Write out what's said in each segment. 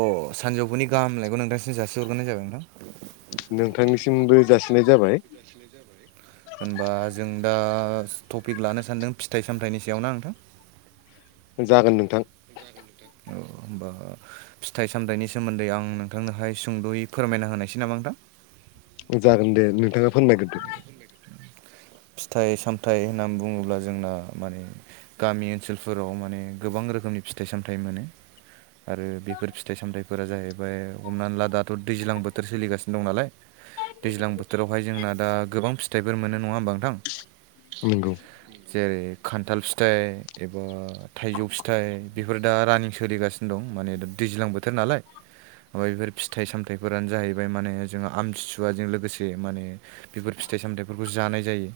अ सानजौफुनि गाहामलायखौ नोंथांसिम जासिहरग्रोनाय जाबाय नोंथां ‌ नोंथांनिसिमबो जासिनाय जाबाय ‌ होनबा जों दा टपिक लानो सान्दों फिथाइ सामथायाइनि सायाव ना नोंथां। जागोन नोंथां। [inaudible] औ होनबा फिथाइ सामथायाइनि सोमोन्दै आं नोंथांनोहाय सुंदयै फोरमाय ना होनायसै नामा नोंथां। जागोन दे नोंथाङा फोरमाय ग्रोदो। फिथाइ सामथाइ होननानै बुङोब्ला जोंना माने गामि ओनसोलफोराव माने गोबां रोखोमनि फिथाइ सामथायाइ मोनो। आरो बेफोर फिथाइ सामथायाइफोरा जाहैबाय हमनानै ला दाथ दैज्लां बोथोर सोलिगासिनो दं नालाय दैज्लां बोथोरावहाय जोंना दा गोबां फिथाइफोर मोन नङा होमबा। नोंथां नंगौ जेरै खान्थाल फिथाइ एबा थाइजौ फिथाइ बेफोर दा रानिं सोलिगासिनो सिनो दं माने दैज्लां बोथोर नालाय मा बेफोर फिथाइ सामथाइफोरानो जाहैबाय माने जोो आमथिसुवाजों लोगोसे माने बेफोर फिथाइ सामथाइफोरखौ जानाय जायो।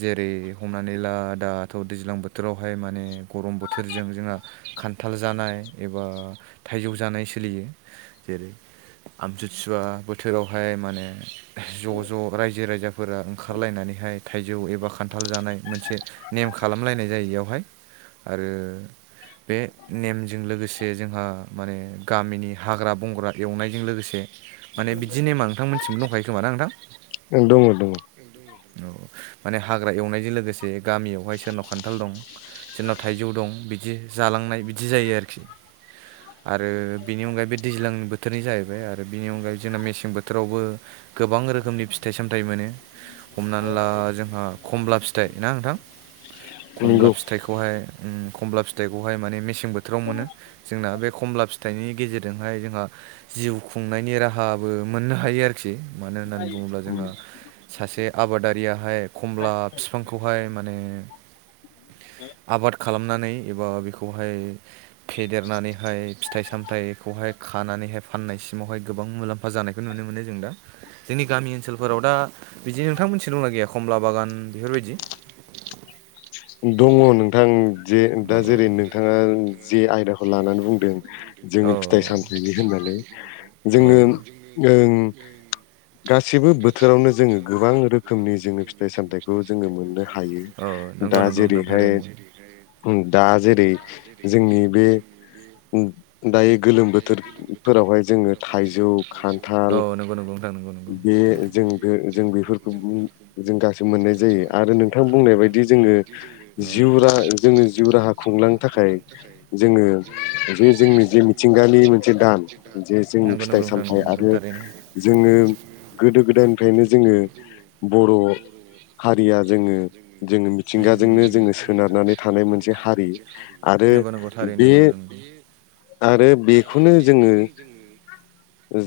जेरै हमनानै ला दाथ दैज्लां बोथोरावहाय माने गरम बोथोरजों जोंहा खान्थाल जानाय एबा थाइजौ जानाय सोलियो जेरै आमथिसुवा बोथोरावहाय माने ज' ज' रायजो राजाफोरा ओंखारलायनानैहाय थाइजौ एबा खान्थाल जानाय मोनसे नेम खालामलायनाय जायो बेयावहाय आरो बे नेमजों लोगोसे जोंहा माने गामिनि हाग्रा बंग्रा एवनायजों लोगोसे माने बिदि नेमा नोंथांमोनथिबो दंखायो खोमा ना नोंथां? ओं दङ दङ। औ माने हाग्रा एवनायजों लोगोसे गामियावहाय सोरनाव खान्थाल दं जोंनाव थाइजौ दं बिदि जालांनाय बिदि जायो आरोखि आरो बेनि अनगायै बे दैज्लांनि बोथोरनि जाहैबाय आरो बिनि अनगायै जोंना मेसें बोथोरावबो गोबां रोखोमनि फिथाइ सामथाइ मोनो हमनानै ला जोंहा खमला फिथाइ ना नोंथां खमला नंगौ फिथाइखौहाय उम खमला फिथाइखौहाय माने मेसें बोथोराव मोनो जोंना बे खम ला फिथाइनि गेजेरजोंहाय जोंहा जिउ खुंनायनि राहाबो मोननो हायो आरोखि मानो होना उम सासे आबादारियाहाय खमला फिफांखौहाय माने आबाद खालामनानै एबा बेखौहाय फेदेरनानैहाय फिथाइ सामथायाइखौहाय खानानैहाय फाननायसिमावहाय गोबां मुलाम्फा जानायखौ नुनो मोनो जों दा जोंनि गामि ओनसोलफोराव दा बिदि नोंथांमोननिथिं दंना गैया खमला बागान उम बेफोरबायदि [inaudible] दङ नोंथां जे औ दा जेरै नोंथाङा जे आयदाखौ लानानै बुंदों जोङो फिथाइ सामथायाइनि होननानै जोङो होननानै ओं गासैबो बोथोरावनो जोङो गोबां रोखोमनि जोङो फिथाइ सामथाइखौ जोङो मोननो हायो। औ दा नंगौ नंगौ नोंथां जेरैहाय थारैनो दा जेरै जोंनि बे दायो गोलोम बोथोरफोरावहाय जोङो थाइजौ, औ खान्थाल नंगौ नंगौ नोंथां नंगौ नंगौ बे जों जों बेफोरखौ जों गासो मोननाय जायो आरो नोंथां बुंनाया बादि जोङो औ जिउ राहा जोङो जिउ राहा खुंलांनो थाखाय जोङो जे जोंनि जे मिथिं गालनि मोनसे दान जे जोंनि नंगौ फिथाइ नंगौ नोंथां सामथाइ नंगौ नंगौ आरो थारैनो जोङो गोदो गोदायनिफ्रायनो जोङो बर' हारिया जोङो जोङो मिथिंगाजोंनो जोङो सोनारनानै थानाय मोनसे हारि आरो नंगौ नंगौ थारैनो बे नंगौ नंगौ नंगौ आरो बेखौनो जोङो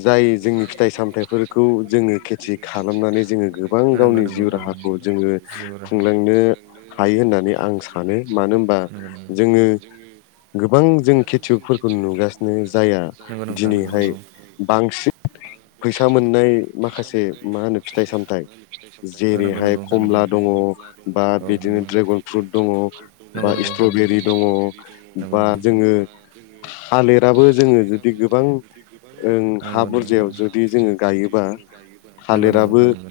जाय जोंनि फिथाइ सामथाइफोर खौ जोङो खेथि खालामनानै जोङो गोबां गावनि जिउ राहाखौ जोङो खुंलांनो हायो होननानै आं सानो मानो होनबा जोङो गोबां जों खेथियकफोरखौ नुगासिनो जाया दिनैहाय बांसिन फैसा मोन नाय माखासे मा होनो फिथाइ सामथ जेरैहाय कमला दङ बा औ [unintelligible] बिदिनो ड्रेगन फ्रुट दङ बा नंगौ नंगौ [unintelligible] नोंथां स्ट्रबेरि दङ जोङो दाबो जोङो जुदि गोबां ओं हा बुरजायाव जुदि जोङो गायो [unintelligible] नंगौ नंगौ नोंथां नंगौ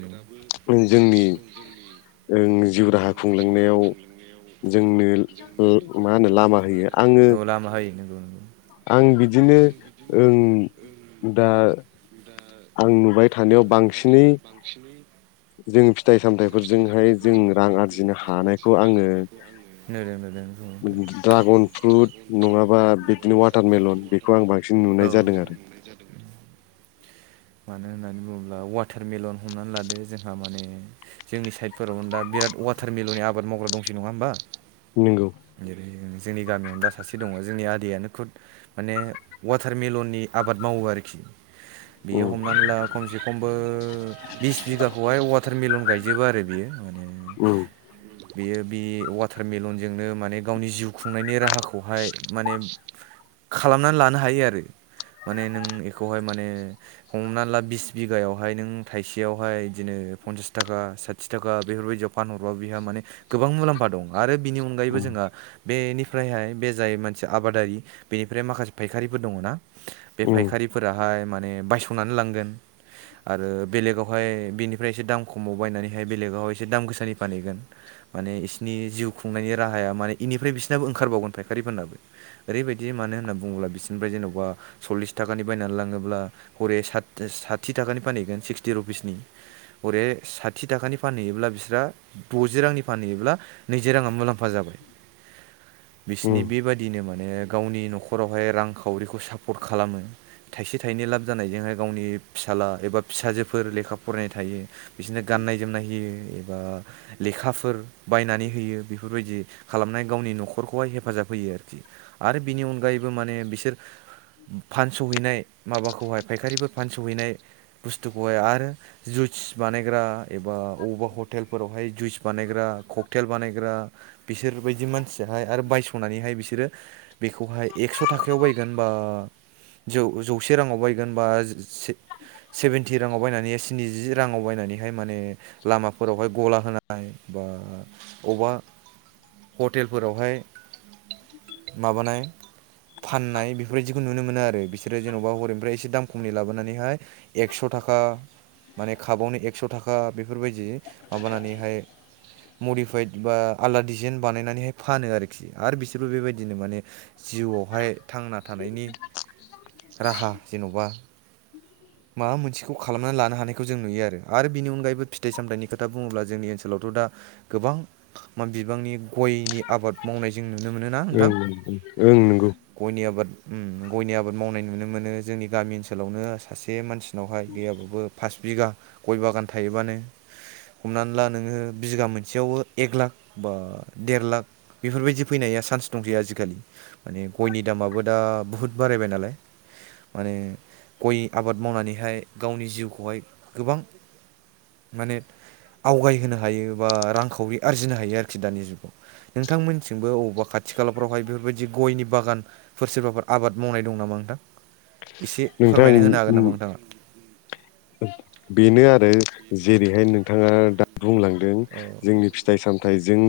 जोंनि [unintelligible] ओं जिउ राहा खुंलांनायाव जोंनो ओ मा होनो लामा होयो आङो नंगौ नंगौ आं बिदिनो ओं दा आं नुबाय थानायाव बांसिनै जों फिथाइ सामथाइफोरजोंहाय जों रां आरजिनो हानायखौ आङो [unintelligible] ड्रागन फ्रुट नङाबा बिदिनो वाटार [unintelligible] औ मोननाय जादोंमोन मानो होननानै बुङोब्ला वाटारमेलन हमनानै लादो जोंहा माने जोंनि साइडफोरावनो दा बिराद वाटार मिलननि आबाद मावग्रा दंसै नङा होनबा? नंगौ जेरै जोंनि गामियावनो दा सासे दङ जोंनि आदैयानो खुद माने वाटारमेलननि आबाद मावो आरोखि बेयो उम हमनानै ला खमसे खमबो बिस बिगाखौहाय वाटारमेलन गायजोबो आरो बियो माने उम बेयो बे वाटारमेलनजोंनो माने गावनि जिउ खुंनायनि राहाखौ खौहाय माने खालामनानै लानो हायो आरो माने नों इखौहाय माने हमना ला बिस बिगायावहाय नों थाइसेयावहाय इदिनो फनसास थाखा साथि थाखा बेफोरबायदियाव फानहरबा बिहा माने गोबां मलामफा दं आरो बिनि अनगायैबो उम जोंहा बेनिफ्रायहाय बे जाय मोनसे आबादारि बेनिफ्राय माखासे फायखारिफोर दङ ना बे उम फायखारिफोराहाय माने बायसनानै लांगोन आरो बेलेगावहाय बेनिफ्राय एसे दाम खमाव बायनानैहाय बेलेगावहाय एसे दाम गोसानि फानहैगोन माने इसनि जिउ खुंनायनि राहाया माने इनिफ्राय बिसोरनाबो ओंखारबावगोन फायखारिफोरनाबो ओरैबाय दि मानो होनना बुङोब्ला बिसोरनिफ्राय जेन'बा सललिस थाखानि बायनानै लाङोब्ला हरै साथ साथि थाखानि फानहैगोन सिक्सटि रुपिसनि हरे साथि थाखानि फानहैयोब्ला बिसोरहा द'जि रांनि फानहैयोब्ला नैजि राङा मुलाम्फा जाबाय उम बिसिनि बेबादिनो माने गावनि न'खरावहाय रांखावरिखौ सापर्ट खालामो थाइसे थाइनै लाब जानायजोंहाय गावनि फिसाला एबा फिसाजोफोर लेखा फरायनाय थायो बिसोरनो गाननाय जोमनाय होयो एबा लेखाफोर बायनानै होयो बेफोरबायदि खालामनाय गावनि न'खरखौहाय हेफाजाब फैयो आरोखि आरो बिनि अनगायैबो माने बिसोर फानस'हैनाय माबाखौहाय फायखारिफोर फानस'हैनाय बुस्थुखौहाय आरो जुइस बानायग्रा एबा अबावबा हटेलफोरावहाय जुइस बानायग्रा ककथेल बानायग्रा बिसोर बदि मानसियाहाय आरो बायस'नानैहाय बिसोरो बेखौहाय एक्स' थाखायाव बायगोन बा जौ जौसे राङाव बायगोन बा जि जिसे सेभेन्टि राङाव बायनानै एस नैजि राङाव बायनानैहाय माने लामाफोरावहाय गला होनाय बा अबा हटेलफोरावहाय माबानाय फाननाय बेफोरबायदिखौ नुनो मोन मोनो आरो बिसोरो जेन'बा हरैनिफ्राय एसे दाम खमनि लाबोनानैहाय एकस' थाखा माने खाबावनो एक्स' थाखा बेफोरबायदि माबानानैहाय मडिफाइद बा आलदा डिजाइन बानायनानैहाय फानो आरोखि आरो बिसोरबो बेबायदि दिनै माने जिउआवहाय थांना थानायनि राहा जेन'बा माबा मोनसेखौ खालामनानै लानो हानायखौ जों नुयो आरो बिनि अनगायैबो फिथाइ सामथाइनि खोथा बुङोब्ला जोंनि ओनसोलावथ' दा गोबां बिबांनि गयनि आबाद मावनाय जों नुनो मोनोना नोंथां ओं ओं नंगौ गयनि आबाद- ओम गयनि आबाद मावनाय नुनो मोनो जोंनि गामि ओनसोलावनो। सासे मानसिनावहाय गैयाबाबो फास बिगा गय बागान थायोबानो हमनानै ला नोङो बिगा मोनसेयावबो एक लाख बा देर लाख बेफोरबायदि फैनाय या सान्स दंसै आजिखालि माने गयनि दामाबो दा बुहुत बारायबाय नालाय। माने गय आबाद मावनानैहाय गावनि जिउखौहाय गोबां माने आवगायहोनो हायो बा रांखावरि आरजिनो हायो आरोखि दानि जुगाव नोंथांमोननिथिंबो अबावबा खाथि खालाफ्रावहाय बेफोरबायदि गयनि बागानफोर सोरबाफोर आबाद मावनाय दं नामा नोंथां। एसे फोरमाय [unintelligible] बेनो आरो जेरैहाय नोंथाङा दा बुंलांदों औ जोंनि फिथाइ सामथाइजों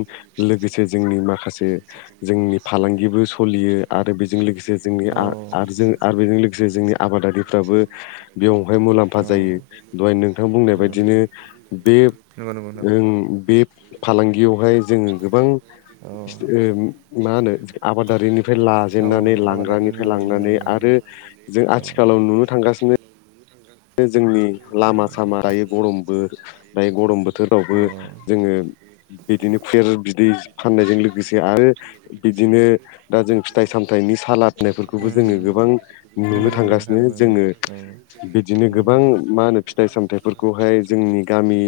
लोगोसे जोंनि माखासे जोंनि फालांगिबो सलियो आरो बेजों लोगोसे जोंनि आरो बेजों लोगोसे जोंनि आबादारिफ्राबो बेयाव बेवहाय मुलाम्फा जायो दहाय नोंथां बुंनाय बायदिनो बे बुंनाय ओ बे फालांगियावहाय जो गोबां [unintelligible] मा होनो आबादारिनिफ्राय लाजेननानै लांग्रानिफ्राय लांनानै आरो जों आथि खालाव नुनो थांगासिनो जोंनि लामा सामा दायो गरमबो दायो गरमबो फोरावबो लाइमोन जोङो बिदिनो खुसेर बिदै फाननायजों लोगोसे आरो बिदिनो दा जों फिथाइ सामथाइनि दा जों फिथाइ सामथाइखौ सारा होननायखौ नंगौ नोंथां नंगौ औ बिदिनो सालाद होननायफोरखौबो जोङो गोबां नुनो थांगासिनो जों ङो बिदिनो गोबां मा होनो फिथाइ सामथाइफोरखौ हाय जोंनि गामि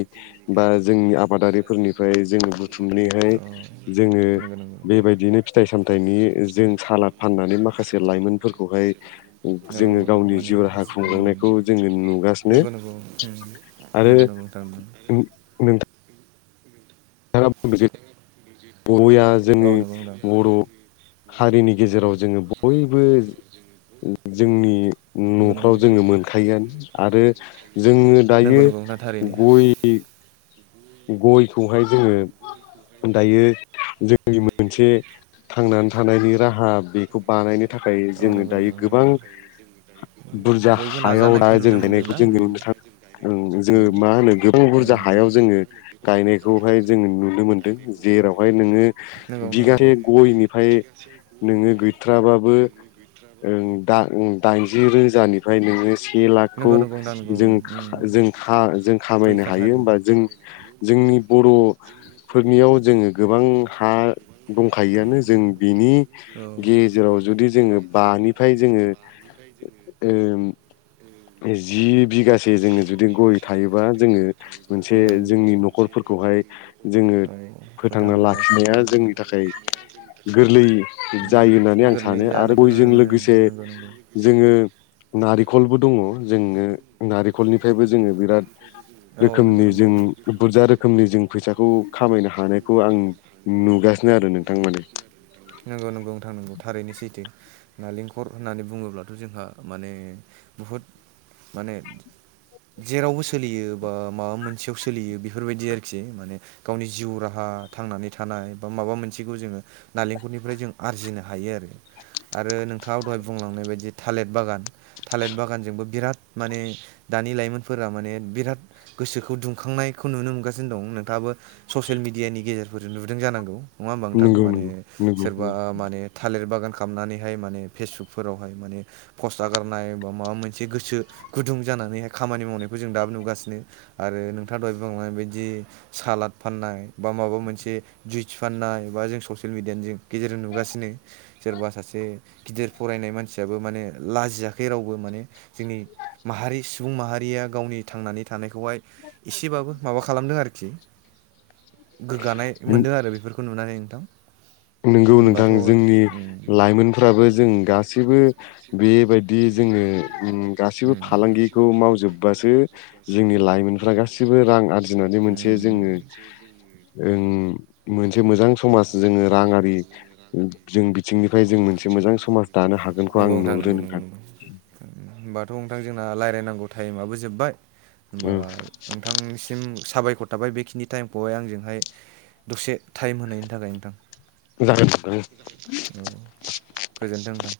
बा जोंनि आबादारिफोरनिफ्राय जोङो बुथुमनै हाय जोङो बेबायदिनो फिथाइ सामथनि जों सालाद फाननानै माखासे लाइमोनफोरखौहाय जोङो गावनि जिउ राहा खुंलांनाय [inaudible] नगौ नगौ ओम आरो नगौ नगौ नोंथां। [inaudible] नोंथाङा [unintelligible] [unintelligible] जोङो औ बर' हारिनि गेजेराव जोङो बयबो। [unintelligible] जोंनि नंगौ न'फ्राव जोङो मोनखायोआनो आरो जोङो दायो गय गयखौ हाय जोङो दायो जोंनि मोनसे थांनानै थानायनि राहा बेखौ बानायनो थाखाय औ जोङो नंगौ दायो नंगौ गोबां नंगौ हा बुरजा बयबो हायाव दा नाजानायखौ नुनो मोनदोंना देनायखौ जों नुनो थाङो। ओं जोङो मा होनो गोबां बुरजा नुबोदों हायाव जोङो गायनायखौहाय जोंङो नुनो मोनदों। जेरावहाय नोङो बिगासे गयनिफ्राय नोङो गैथाराबाबो ओं दा-दाइनजि रोजानिफ्राय नोङो से लाखखौ जों खा- जों खा जों खामायनो हायो होमबा जों जोंनि बर'फोरनियाव जोङो गोबां हा दंखायोआनो। जों बिनि गेजेराव जुदि जोङो बानिफ्राय जोङो ओ जि बिघासे जोङो जुदि गय थायोबा जोङो मोनसे औ जों जोंनि न'खरफोरखौहाय जोङो औ फोथांना लाखिनाया लाखिनायाव ओं जोंनि थाखाय गोरलै उम जायो होननानै आं गोरलै सानो आरो जानायखौ गयजों नुनो मोनो ओं लोगोसे नंगौ नंगौ जोङो नारेखलबो दङ। जोङो नारखलनिफ्रायबो जोङो बिराद दङ जोङो नारेंखलनिफ्रायबो जोङो औ नंगौ रोखोमनि जों। बुरजा रोखोमनि जों फैसाखौ खामायनो हानायखौ आं नुगासिनो आरो नोंथां माने। नंगौ नंगौ नोंथां नंगौ थारैनो सैथो। नालेंखर होननानै बुङोब्लाथ' जोंहा माने बहुद माने जेरावबो स- सोलियो बा माबा मोनसेयाव सोलियो बेफोरबायदि आरोखि। माने गावनि जिउ राहा थांनानै थानाय नाय बा मा मोनखौ जोङो नालेंखनिफ्राय जों आरजिनो हायो आरो। आरो नोंथाङा दहाय बुंलांनाय बायदि थालिर बागान थालिर बागानजोंबो बिराद माने दानि लाइमोनफोरा माने बिराद गोसोखौ दुंखांनायखौ नुनो मोनगासिनो दं। नोंथाङाबो ससियेल मेडियानि गेजेरफोर नुदों जानांगौ। नङा होमबा नोंथां। नंगौ माने नंगौ सोरबा नंगौ माने थालिर बागान खालाम खालामनानै हाय माने फेसबुकफोरावहाय मान फस्ट आगारनाय बा माबा मोनसे थि गोसो गुदुं जानानैहाय खामानि मावनायखौ जों दाबो नुगासिनो आरो नोंथाङा दहाय बांनायबायदि सालाद फाननाय बा माबा मोनसे। जुइस फाननाय बा जों ससियेल मिडियानि जों गेजेरजों नुगासिनो सोरबा सासे गिदिर फरायनाय मानसियाबो माने लाजियाखै रावबो माने। जोंनि माहारि सुबुं माहारिया गावनि थांनानै था- थानायखौहाय एसेबाबो माबा खालामदों आरोखि। गोग्गानाय मोनदों आरो बेफोरखौ नुनानै नोंथां। नंगौ नोंथां होनबाथ' नंगौ जोंनि नोंथां जोंनि लाइमोनफ्राबो जों गासैबो बेबायदि जोङो ओम गासिबो फालांगिखौ मावजोबबासो जोंनि लाइमोनफ्रा गासिबो रां आरजिना जे मोनसे जोङो ओं मोनसे मोजां समाज जोङो [inaudible] रा- जोंनो रांआरि माने [inaudible] जों मोनसे मोजां बिथिंनिफ्राय समाज जोंनो एसे दानो मोजां सम हागोनखौ आं नांगौ। नंगौथां नुहुरो नंगौ नंगौ नोंथां नंगौ ओमबा- थ' नोंथां जोंना रायज्लायनांगौ टाइमाबबो जोब्बाय ओ होमबा नोंथांनिसिम साबायखर थाबाय बेखिनि टाइमखौहाय आंजोंहाय दसे टाइम होनायनि थाखाय नोंथां। जागोन नोंथां औ गोजोनथों नोंथां।